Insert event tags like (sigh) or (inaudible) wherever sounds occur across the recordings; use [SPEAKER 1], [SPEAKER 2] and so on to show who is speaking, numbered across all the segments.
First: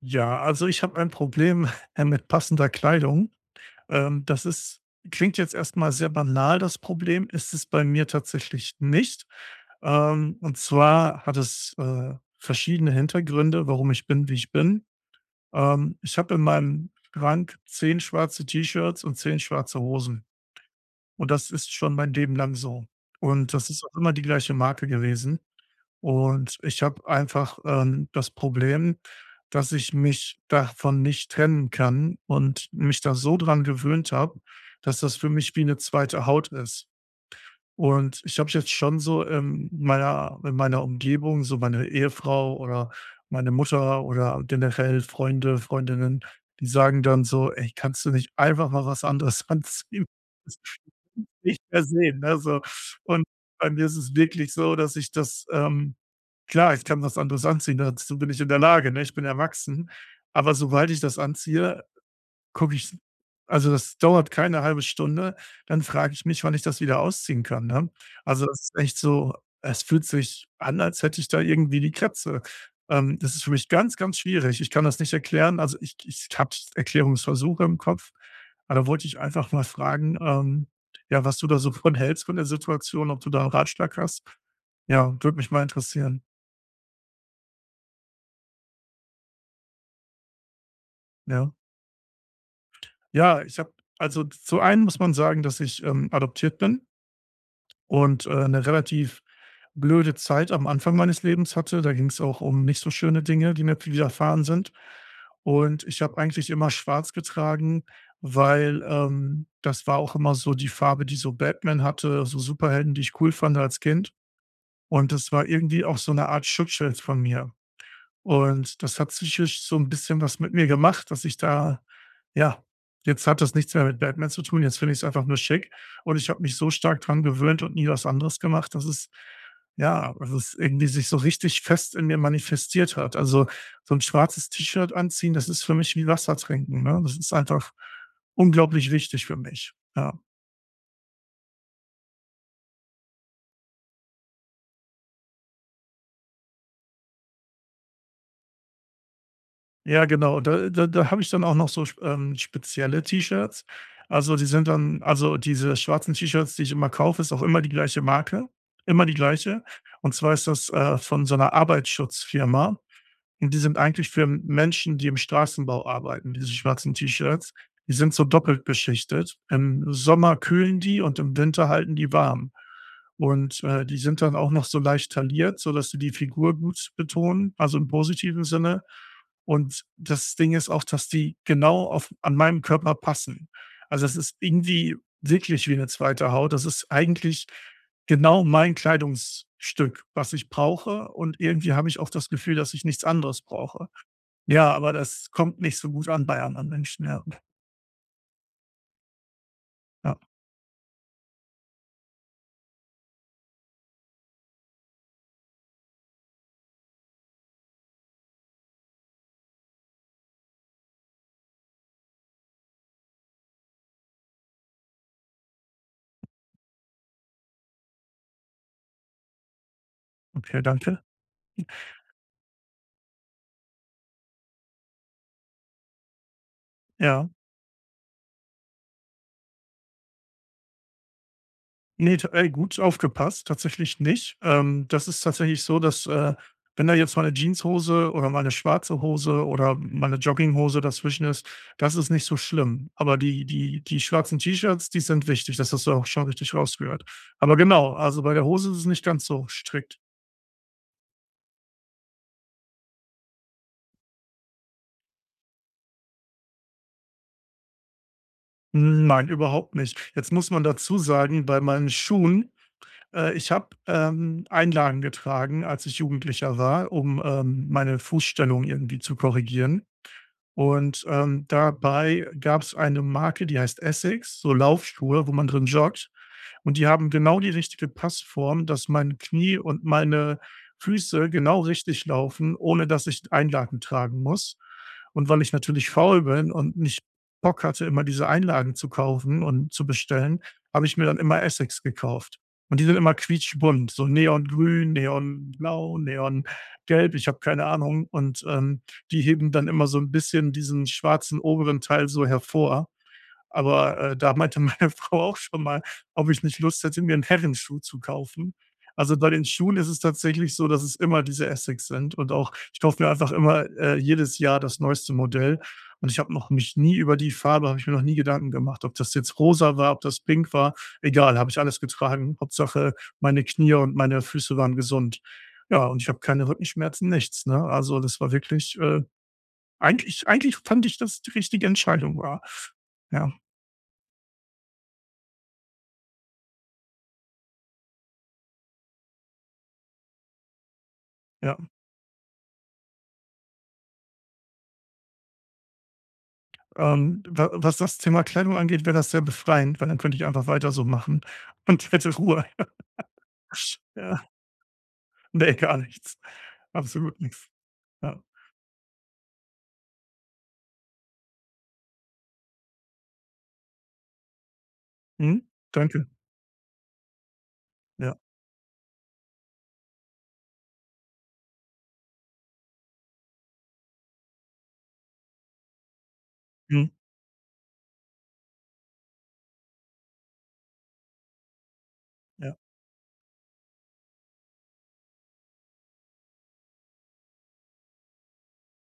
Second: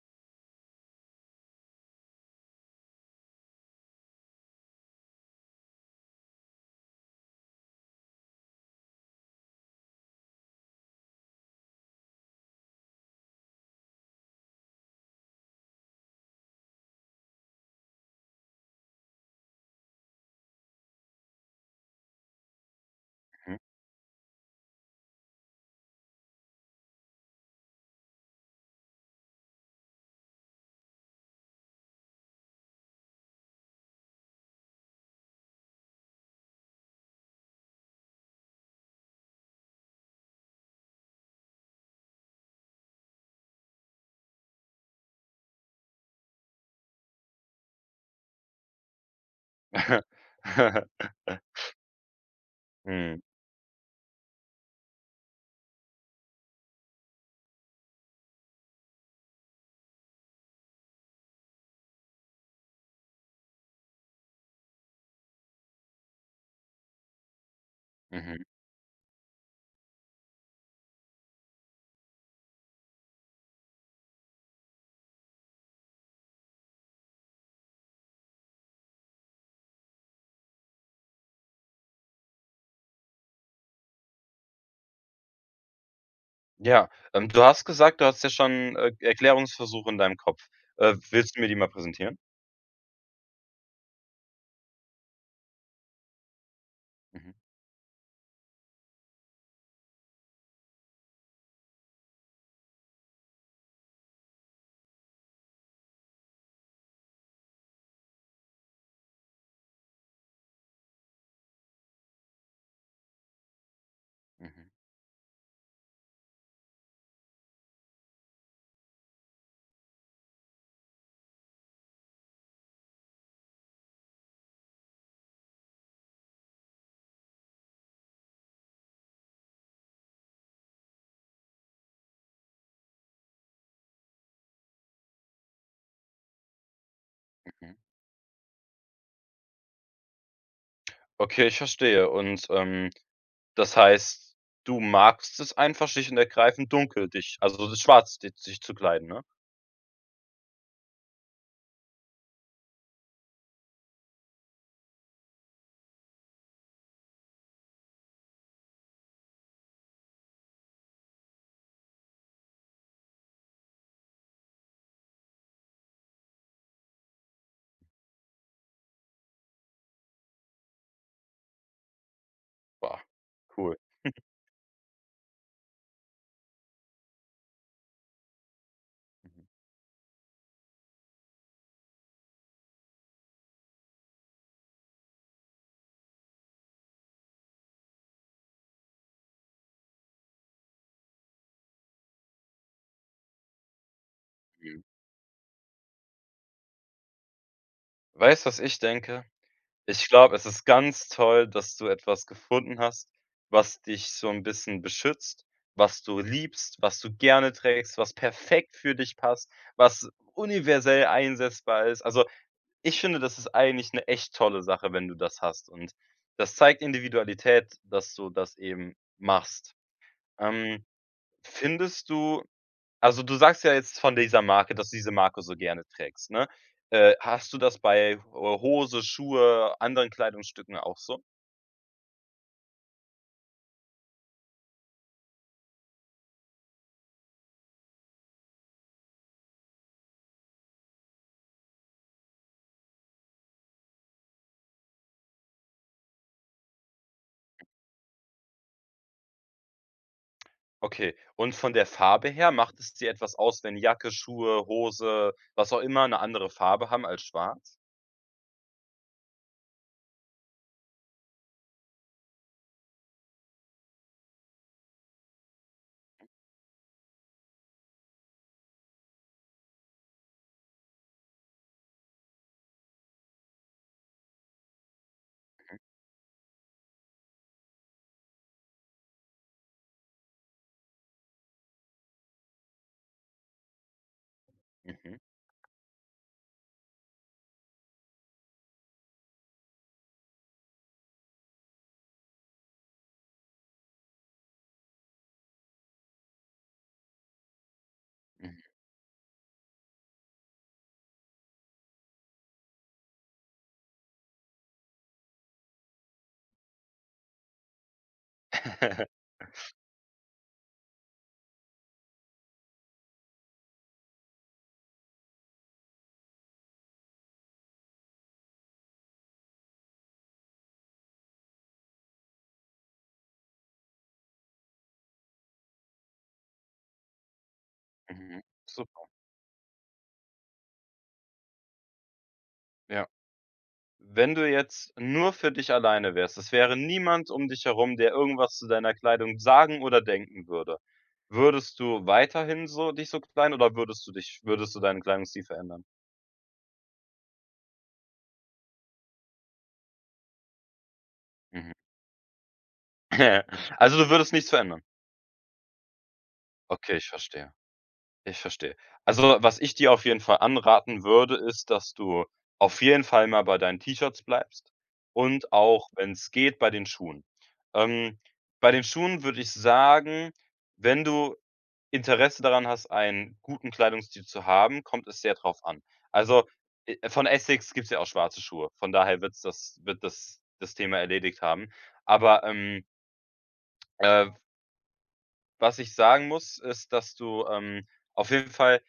[SPEAKER 1] Ja, also ich habe ein Problem (laughs) mit passender Kleidung. Das ist Klingt jetzt erstmal sehr banal, das Problem, ist es bei mir tatsächlich nicht. Und zwar hat es, verschiedene Hintergründe, warum ich bin, wie ich bin. Ich habe in meinem Schrank 10 schwarze T-Shirts und 10 schwarze Hosen und das ist schon mein Leben lang so. Und
[SPEAKER 2] Mhm.
[SPEAKER 1] das ist auch immer die gleiche Marke gewesen. Und ich habe einfach, das Problem, dass ich mich davon nicht trennen kann und mich da so dran gewöhnt habe, dass das für mich wie eine zweite Haut ist. Und ich habe jetzt schon so in meiner Umgebung, so meine Ehefrau oder meine Mutter oder generell Freunde, Freundinnen, die sagen dann so: „Ey, kannst du nicht einfach mal was anderes (laughs) anziehen?"
[SPEAKER 2] (laughs)
[SPEAKER 1] nicht mehr sehen, ne, so.
[SPEAKER 2] Mhm,
[SPEAKER 1] Und bei mir ist es wirklich so, dass ich das, klar, ich kann was anderes anziehen, dazu bin ich in der Lage, ne? Ich bin erwachsen. Aber sobald ich das anziehe gucke ich, also, das dauert keine halbe Stunde, dann frage ich mich, wann ich das wieder ausziehen kann, ne?
[SPEAKER 2] mhm.
[SPEAKER 1] Also, das ist echt so, es fühlt sich an, als hätte ich da irgendwie die Kratze. Das ist für mich ganz, ganz schwierig. Ich kann das nicht erklären. Also, ich habe Erklärungsversuche im Kopf, aber da wollte ich einfach mal fragen, ja, was du da so von hältst von der Situation, ob du da 'n Ratschlag hast? Ja, würde mich mal interessieren,
[SPEAKER 2] Ja, du hast gesagt, du hast ja schon, Erklärungsversuche in deinem Kopf. Willst du mir
[SPEAKER 1] ja.
[SPEAKER 2] die mal präsentieren?
[SPEAKER 1] Ja, ich habe also, zu einem muss man sagen, dass ich, adoptiert bin.
[SPEAKER 2] Mhm,
[SPEAKER 1] Und, 'ne relativ blöde Zeit am Anfang meines Lebens hatte. Da ging es auch um nicht so schöne Dinge, die mir widerfahren sind. Und ich habe eigentlich immer schwarz getragen, weil, das war auch immer so die Farbe, die so Batman hatte, so Superhelden, die ich cool fand als Kind.
[SPEAKER 2] mhm,
[SPEAKER 1] Und das war irgendwie auch so eine Art Schutzschild von mir. Und das hat psychisch so ein bisschen was mit mir gemacht, dass ich da ja, jetzt hat das nichts mehr mit Batman zu tun, jetzt finde ich es einfach nur schick und ich habe mich so stark dran gewöhnt und nie was anderes gemacht, dass es ja, dass es irgendwie sich so richtig fest in mir manifestiert hat. Also, so ein schwarzes T-Shirt anziehen, das ist für mich wie Wasser trinken, ne? Das ist einfach
[SPEAKER 2] mhm.
[SPEAKER 1] unglaublich wichtig für mich, ja.
[SPEAKER 2] Okay, ich verstehe und, das heißt, du magst es einfach schlicht und ergreifend dunkel dich, also schwarz di dich zu kleiden, ne?
[SPEAKER 1] Ja, genau. Da habe ich dann auch noch so spezielle T-Shirts. Also, die sind dann also, diese schwarzen T-Shirts, die ich immer kaufe, ist auch immer die gleiche Marke, immer die gleiche. Und zwar ist das, von so einer Arbeitsschutzfirma. Und die sind eigentlich für Menschen, die im Straßenbau arbeiten, diese schwarzen T-Shirts. Die sind so doppelt beschichtet. Im Sommer kühlen die und im Winter halten die warm.
[SPEAKER 2] Boah,
[SPEAKER 1] Und,
[SPEAKER 2] cool.
[SPEAKER 1] die sind dann auch noch so leicht tailliert, sodass sie die Figur gut betonen, also im positiven Sinne.
[SPEAKER 2] Mhm,
[SPEAKER 1] Und das Ding ist auch, dass die genau auf an meinem Körper passen. Also, es ist irgendwie wirklich wie eine zweite Haut. Das ist eigentlich genau mein Kleidungsstück, was ich brauche und irgendwie habe ich auch das Gefühl, dass ich nichts anderes brauche. Ja,
[SPEAKER 2] mhm.
[SPEAKER 1] aber das kommt nicht so gut an bei anderen Menschen, ja.
[SPEAKER 2] Weißt du, was ich denke? Ich
[SPEAKER 1] Ja,
[SPEAKER 2] glaube, es ist ganz toll, dass du etwas gefunden hast, was dich so 'n bisschen beschützt, was du liebst, was du gerne trägst, was perfekt für dich passt, was universell einsetzbar ist. Also, ich finde, das ist eigentlich 'ne echt tolle Sache, wenn du das hast und das zeigt Individualität, dass du das eben machst.
[SPEAKER 1] okay,
[SPEAKER 2] Ähm,
[SPEAKER 1] danke.
[SPEAKER 2] Findest du also, du sagst ja jetzt von dieser Marke, dass du diese Marke so gerne trägst, ne?
[SPEAKER 1] Ja.
[SPEAKER 2] Hast du das bei, Hose, Schuhe, anderen Kleidungsstücken auch so?
[SPEAKER 1] Ne, t ey, gut aufgepasst, tatsächlich nicht. Das ist tatsächlich so, dass, wenn da jetzt mal eine Jeanshose oder mal eine schwarze Hose oder mal eine Jogginghose dazwischen ist, das ist nicht so schlimm. Aber die schwarzen T-Shirts, die sind wichtig, das hast du auch schon richtig rausgehört. Aber genau, also bei der Hose ist es nicht ganz so strikt.
[SPEAKER 2] Okay. Und von der Farbe her, macht es dir etwas aus, wenn Jacke, Schuhe, Hose, was auch immer, eine andere Farbe haben als schwarz?
[SPEAKER 1] Hm, nein, überhaupt nicht. Jetzt muss man dazu sagen, bei meinen Schuhen, ich habe, Einlagen getragen, als ich Jugendlicher war, um, meine Fußstellung irgendwie zu korrigieren. Und, dabei gab es eine Marke, die heißt Essex, so Laufschuhe, wo man drin joggt. Und die haben genau die richtige Passform, dass mein Knie und meine Füße genau richtig laufen, ohne dass ich Einlagen tragen muss.
[SPEAKER 2] Mhm,
[SPEAKER 1] Und weil ich natürlich faul bin und nicht Bock hatte, immer diese Einlagen zu kaufen und zu bestellen, habe ich mir dann immer Essex gekauft. Und die sind immer quietschbunt, so neongrün, neonblau, neongelb, ich habe keine Ahnung. Und,
[SPEAKER 2] mhm.
[SPEAKER 1] die heben dann immer so ein bisschen diesen schwarzen oberen Teil so hervor. Aber, da meinte meine (laughs) Frau auch schon mal, ob ich nicht Lust hätte, mir einen Herrenschuh zu kaufen. Also,
[SPEAKER 2] (laughs)
[SPEAKER 1] bei den Schuhen ist es tatsächlich so, dass es immer diese Essex sind und auch ich kaufe mir einfach immer, jedes Jahr das neueste Modell und ich habe noch mich nie über die Farbe habe ich mir noch nie Gedanken gemacht, ob das jetzt rosa war, ob das pink war. Egal, habe ich alles getragen. Hauptsache, meine Knie und meine Füße waren gesund. Ja, und ich habe keine Rückenschmerzen, nichts, ne? Also, das war
[SPEAKER 2] Mhm.
[SPEAKER 1] wirklich, äh
[SPEAKER 2] Super,
[SPEAKER 1] eigentlich eigentlich fand ich, dass die richtige Entscheidung war.
[SPEAKER 2] ja.
[SPEAKER 1] Ja,
[SPEAKER 2] Wenn du jetzt nur für dich alleine wärst, es wäre niemand um dich herum, der irgendwas zu deiner Kleidung sagen oder denken würde.
[SPEAKER 1] ja.
[SPEAKER 2] Würdest du weiterhin so dich so kleiden oder würdest du deinen Kleidungsstil verändern?
[SPEAKER 1] Wa was das Thema Kleidung angeht, wäre das sehr befreiend, weil dann könnte ich einfach weiter so machen
[SPEAKER 2] Mhm.
[SPEAKER 1] und hätte Ruhe.
[SPEAKER 2] (laughs)
[SPEAKER 1] (laughs)
[SPEAKER 2] Also, du
[SPEAKER 1] Ja,
[SPEAKER 2] würdest nichts verändern?
[SPEAKER 1] ne, gar nichts.
[SPEAKER 2] Okay, ich
[SPEAKER 1] Absolut nichts.
[SPEAKER 2] verstehe.
[SPEAKER 1] Ja.
[SPEAKER 2] Ich verstehe. Also, was ich dir auf jeden Fall anraten würde, ist, dass du auf jeden Fall mal bei deinen T-Shirts bleibst
[SPEAKER 1] Mhm.
[SPEAKER 2] und auch,
[SPEAKER 1] Danke.
[SPEAKER 2] wenn es geht, bei den Schuhen.
[SPEAKER 1] Ja.
[SPEAKER 2] Ähm, bei den Schuhen würde ich sagen, wenn du Interesse daran hast, einen guten Kleidungsstil zu haben, kommt es sehr drauf an. Also,
[SPEAKER 1] Mhm.
[SPEAKER 2] von Essex gibt es ja auch schwarze Schuhe. Von daher wird's das wird das Thema erledigt haben. Aber,
[SPEAKER 1] Ja.
[SPEAKER 2] äh, was ich sagen muss, ist, dass du, auf jeden Fall,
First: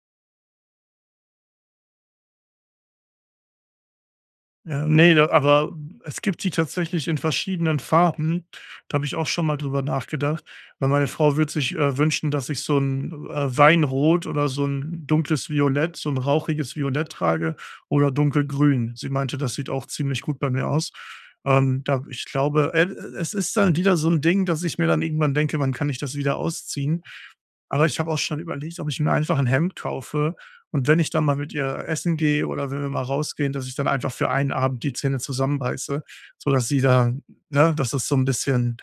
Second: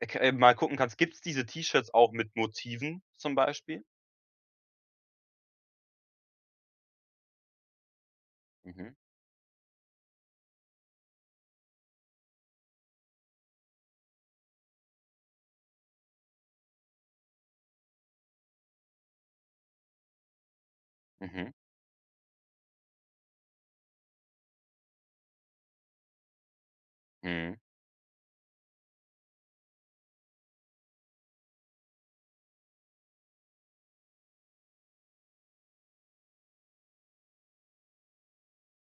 [SPEAKER 2] k mal gucken kannst, gibt's diese T-Shirts auch mit Motiven zum Beispiel?
[SPEAKER 1] Ja, ne, da aber es gibt die tatsächlich in verschiedenen Farben.
[SPEAKER 2] Mhm,
[SPEAKER 1] Da habe ich auch schon mal drüber nachgedacht, weil meine Frau würde sich, wünschen, dass ich so ein Weinrot oder so ein dunkles Violett, so ein rauchiges Violett trage oder dunkelgrün. Sie meinte, das sieht auch ziemlich gut bei mir aus.
[SPEAKER 2] mhm,
[SPEAKER 1] Da ich glaube, es ist dann wieder so ein Ding, dass ich mir dann irgendwann denke: „Wann kann ich das wieder ausziehen?"
[SPEAKER 2] mhm,
[SPEAKER 1] Aber ich habe auch schon überlegt, ob ich mir einfach ein Hemd kaufe und wenn ich dann mal mit ihr essen gehe oder wenn wir mal rausgehen, dass ich dann einfach für einen Abend die Zähne zusammenbeiße, sodass sie da ne, dass es so ein bisschen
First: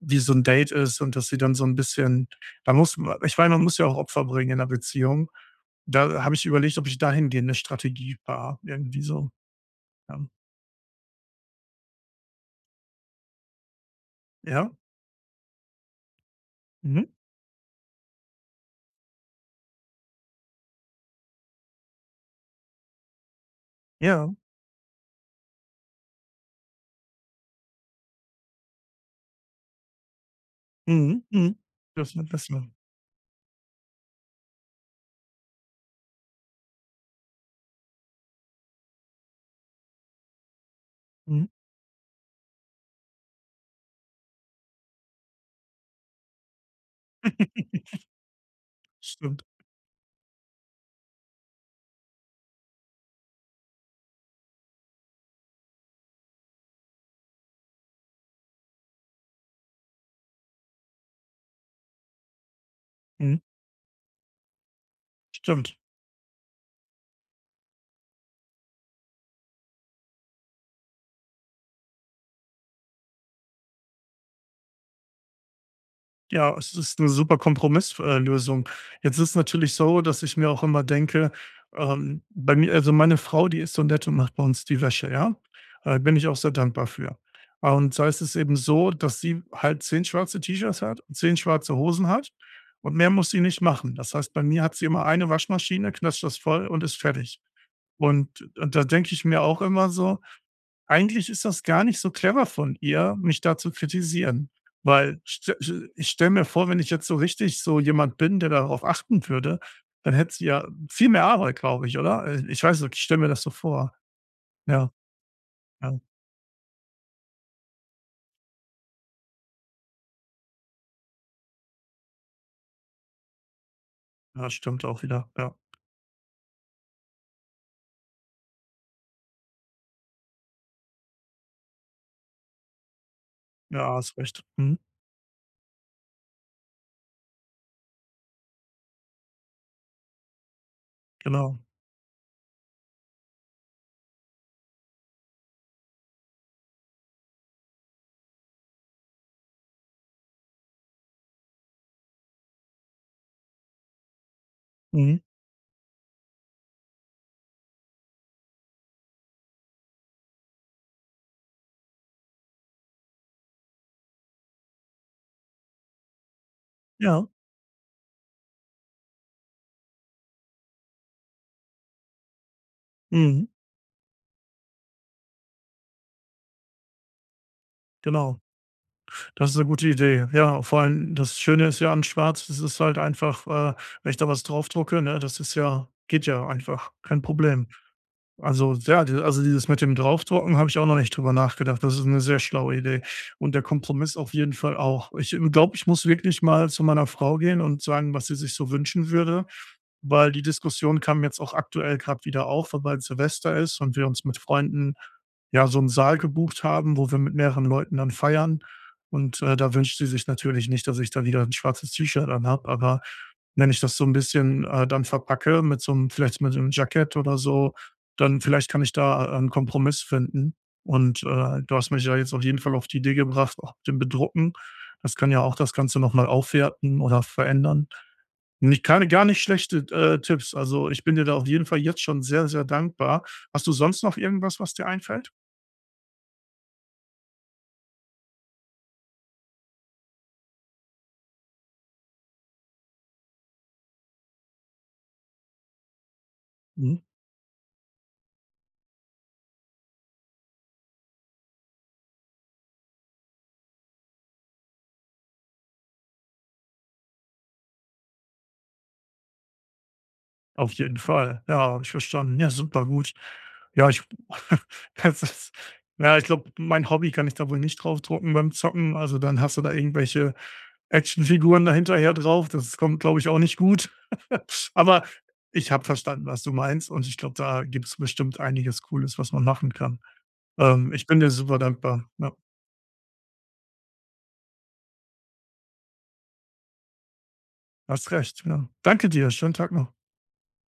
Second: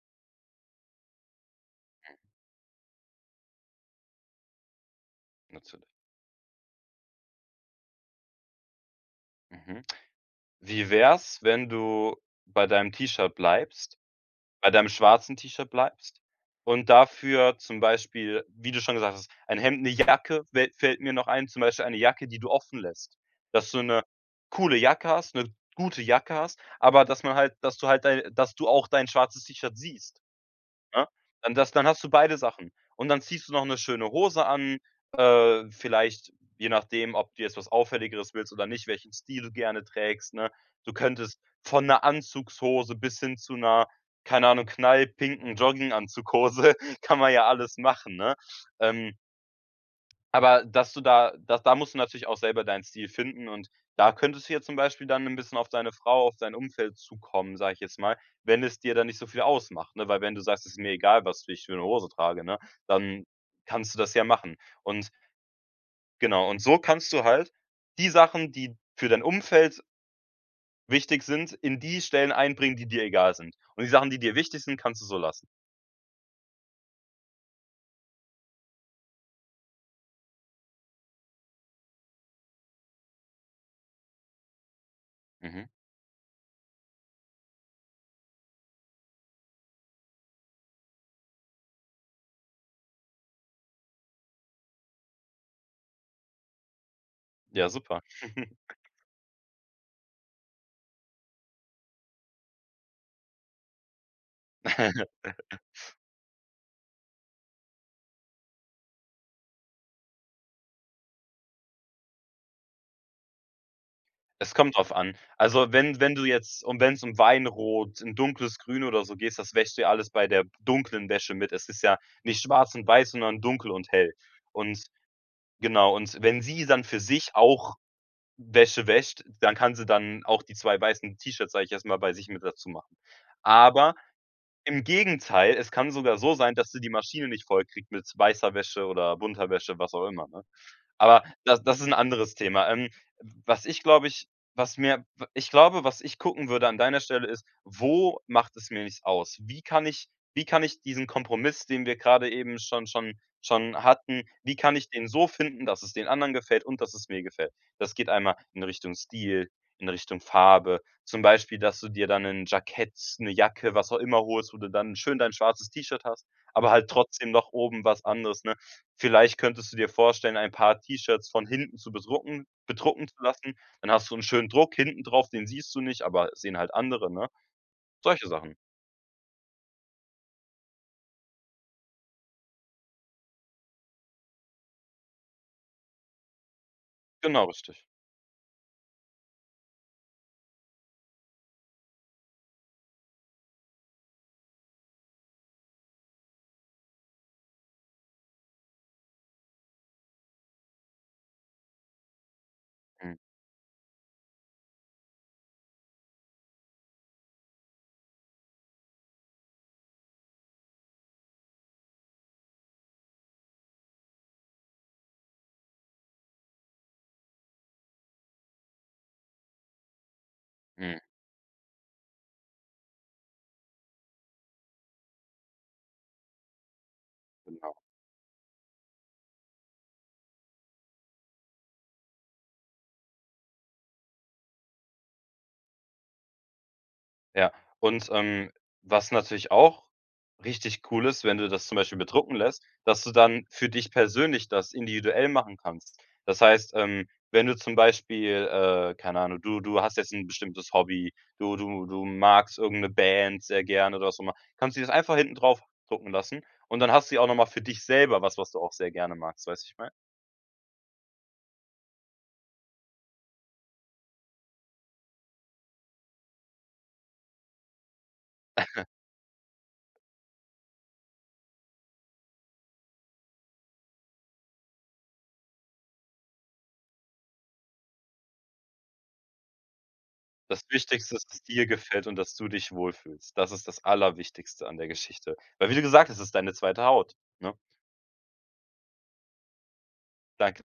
[SPEAKER 1] wie so 'n Date ist und dass sie dann so 'n bisschen da muss ma ich meine, man muss ja auch Opfer bringen in 'ner Beziehung.
[SPEAKER 2] natürlich.
[SPEAKER 1] Da habe ich überlegt, ob ich dahingehend 'ne Strategie fahre, irgendwie so.
[SPEAKER 2] Mhm.
[SPEAKER 1] Ja.
[SPEAKER 2] Wie wär's, wenn du bei deinem T-Shirt bleibst
[SPEAKER 1] Ja.
[SPEAKER 2] bei deinem schwarzen T-Shirt bleibst und
[SPEAKER 1] Mhm.
[SPEAKER 2] dafür zum Beispiel, wie du schon gesagt hast, ein Hemd, 'ne Jacke fällt mir noch ein, zum Beispiel eine Jacke, die du offen lässt. Dass du 'ne
[SPEAKER 1] Ja.
[SPEAKER 2] coole Jacke hast, 'ne gute Jacke hast, aber dass du halt dei dass du auch dein schwarzes T-Shirt siehst. Ne?
[SPEAKER 1] Mhm. Mhm.
[SPEAKER 2] Dann hast du
[SPEAKER 1] Das wird
[SPEAKER 2] beide
[SPEAKER 1] besser.
[SPEAKER 2] Sachen. Und dann ziehst du noch eine schöne Hose an, vielleicht, je nachdem, ob du jetzt was Auffälligeres willst oder nicht, welchen Stil du gerne trägst, ne? Du könntest
[SPEAKER 1] Mhm.
[SPEAKER 2] von einer Anzugshose bis hin zu einer, keine Ahnung, knallpinken Jogginganzughose (laughs) kann man ja alles
[SPEAKER 1] (laughs)
[SPEAKER 2] machen, ne? Ähm.
[SPEAKER 1] Stimmt.
[SPEAKER 2] Aber dass da musst du natürlich auch selber deinen Stil finden und da könntest du ja zum Beispiel dann 'n bisschen auf deine Frau, auf dein Umfeld zukommen, sage ich jetzt mal, wenn es dir dann nicht so viel ausmacht, ne? Weil wenn du sagst: „Es „Ist mir egal, was ich für 'ne Hose trage“, ne, dann
[SPEAKER 1] Mhm.
[SPEAKER 2] kannst du das ja machen. Und
[SPEAKER 1] Stimmt.
[SPEAKER 2] genau, und so kannst du halt die Sachen, die für dein Umfeld wichtig sind, in die Stellen einbringen, die dir egal sind. Und die Sachen, die dir wichtig sind, kannst du so lassen.
[SPEAKER 1] Ja, es ist eine super Kompromisslösung. Jetzt ist natürlich so, dass ich mir auch immer denke, bei mir, also, meine Frau, die ist so nett und macht bei uns die Wäsche, ja?
[SPEAKER 2] Mhm.
[SPEAKER 1] Bin ich auch sehr dankbar für. Und da ist es eben so, dass sie halt 10 schwarze T-Shirts hat und 10 schwarze Hosen hat und mehr muss sie nicht machen. Das heißt, bei mir hat sie immer eine Waschmaschine, knatscht das voll und ist fertig.
[SPEAKER 2] Ja, super.
[SPEAKER 1] Und und da denke ich mir auch immer so: eigentlich ist das gar nicht so clever von ihr, mich da zu kritisieren,
[SPEAKER 2] (laughs)
[SPEAKER 1] weil st st ich stelle mir vor, wenn ich jetzt so richtig so jemand bin, der darauf achten würde, dann hätte sie ja viel mehr Arbeit, glaube ich, oder? Ich weiß nicht, ich stelle mir das so vor.
[SPEAKER 2] Es kommt
[SPEAKER 1] Ja,
[SPEAKER 2] drauf an. Also,
[SPEAKER 1] ja,
[SPEAKER 2] wenn du jetzt und wenn es um Weinrot, ein dunkles Grün oder so gehst, das wäschst du ja alles bei der dunklen Wäsche mit. Es ist ja nicht schwarz und weiß, sondern dunkel und hell.
[SPEAKER 1] ja,
[SPEAKER 2] Und
[SPEAKER 1] stimmt auch wieder. Ja,
[SPEAKER 2] genau, und wenn sie dann für sich auch Wäsche wäscht, dann kann sie dann auch die 2 weißen T-Shirts, sage ich jetzt mal, bei sich mit dazu machen.
[SPEAKER 1] ja,
[SPEAKER 2] Aber
[SPEAKER 1] hast recht. Mhm,
[SPEAKER 2] im Gegenteil, es kann sogar so sein, dass sie die Maschine nicht vollkriegt mit weißer Wäsche oder bunter Wäsche, was auch immer, ne? Aber
[SPEAKER 1] genau.
[SPEAKER 2] das ist ein anderes Thema. Was ich glaube ich was mir w ich glaube, was ich gucken würde an deiner Stelle ist: Wo macht es mir nichts aus? Wie kann ich diesen Kompromiss, den wir gerade eben schon hatten wie kann ich den
[SPEAKER 1] Mhm,
[SPEAKER 2] so finden, dass es den anderen gefällt und dass es mir gefällt? Das geht einmal in Richtung Stil, in Richtung Farbe. Zum Beispiel, dass du dir dann ein Jackett, eine Jacke, was auch immer holst, wo du dann schön dein schwarzes T-Shirt hast, aber halt
[SPEAKER 1] ja,
[SPEAKER 2] trotzdem noch oben was anderes, ne? Vielleicht könntest du dir vorstellen, ein paar T-Shirts von hinten zu bedrucken zu
[SPEAKER 1] mhm,
[SPEAKER 2] lassen. Dann hast du 'n schönen Druck hinten drauf, den siehst du nicht, aber sehen halt andere, ne? Solche
[SPEAKER 1] genau.
[SPEAKER 2] Sachen.
[SPEAKER 1] Das ist eine gute Idee. Ja, vor allem das Schöne ist ja an Schwarz, das ist halt einfach, wenn ich da was draufdrucke, ne, das ist ja geht ja einfach, kein
[SPEAKER 2] Genau,
[SPEAKER 1] Problem.
[SPEAKER 2] richtig.
[SPEAKER 1] Also, ja, die also, dieses mit dem Draufdrucken habe ich auch noch nicht drüber nachgedacht. Das ist eine sehr schlaue Idee und der Kompromiss auf jeden Fall auch. Ich, glaube, ich muss wirklich mal zu meiner Frau gehen und sagen, was sie sich so wünschen würde, weil die Diskussion kam jetzt auch aktuell gerade wieder auf, weil bald
[SPEAKER 2] Mhm,
[SPEAKER 1] Silvester ist und wir uns mit Freunden, ja, so einen Saal gebucht haben, wo wir mit mehreren Leuten dann feiern. Und, da wünscht sie sich natürlich nicht, dass ich da wieder ein schwarzes T-Shirt anhabe, aber wenn ich das so ein bisschen, dann verpacke mit so einem, vielleicht mit so 'nem Jackett oder so, dann vielleicht kann ich da, einen Kompromiss finden.
[SPEAKER 2] mhm,
[SPEAKER 1] Und, du hast mich ja jetzt auf jeden Fall auf die Idee gebracht, auch mit dem Bedrucken. Das kann ja auch das Ganze noch mal aufwerten oder
[SPEAKER 2] genau.
[SPEAKER 1] verändern. Nicht keine gar nicht schlechte, Tipps. Also, ich bin dir da auf jeden Fall jetzt schon sehr, sehr dankbar. Hast du sonst noch irgendwas, was dir einfällt?
[SPEAKER 2] Ja, und, was natürlich auch richtig cool ist, wenn du das zum Beispiel bedrucken lässt, dass du dann für dich persönlich das individuell machen kannst. Das heißt,
[SPEAKER 1] Mhm.
[SPEAKER 2] wenn du zum Beispiel, keine Ahnung, du du hast jetzt ein bestimmtes Hobby, du magst irgendeine Band sehr gerne oder was auch immer, kannst du das einfach hinten drauf drucken lassen und dann hast du ja auch noch mal für dich selber was, was du auch sehr gerne magst, weißt du, ich meine?
[SPEAKER 1] Auf jeden Fall. Ja, habe ich verstanden. Ja, supergut. Ja, ich (laughs) das ist ja, ich glaube, mein Hobby kann ich da wohl nicht draufdrucken beim Zocken. Also, dann hast du da irgendwelche Actionfiguren dahinterher drauf. Das kommt, glaube ich, auch nicht gut. (laughs) Aber ich habe verstanden, was du meinst und ich glaube, da gibt es bestimmt einiges Cooles, was man machen kann.
[SPEAKER 2] Das
[SPEAKER 1] Ich
[SPEAKER 2] Wichtigste
[SPEAKER 1] bin
[SPEAKER 2] ist,
[SPEAKER 1] dir
[SPEAKER 2] dass es
[SPEAKER 1] super
[SPEAKER 2] dir gefällt
[SPEAKER 1] dankbar.
[SPEAKER 2] und
[SPEAKER 1] Ja.
[SPEAKER 2] dass du dich wohlfühlst. Das ist das Allerwichtigste an der Geschichte. Weil wie du gesagt hast, es ist deine zweite Haut, ne?
[SPEAKER 1] Hast recht, ja. Danke dir. Schönen Tag noch.
[SPEAKER 2] Danke.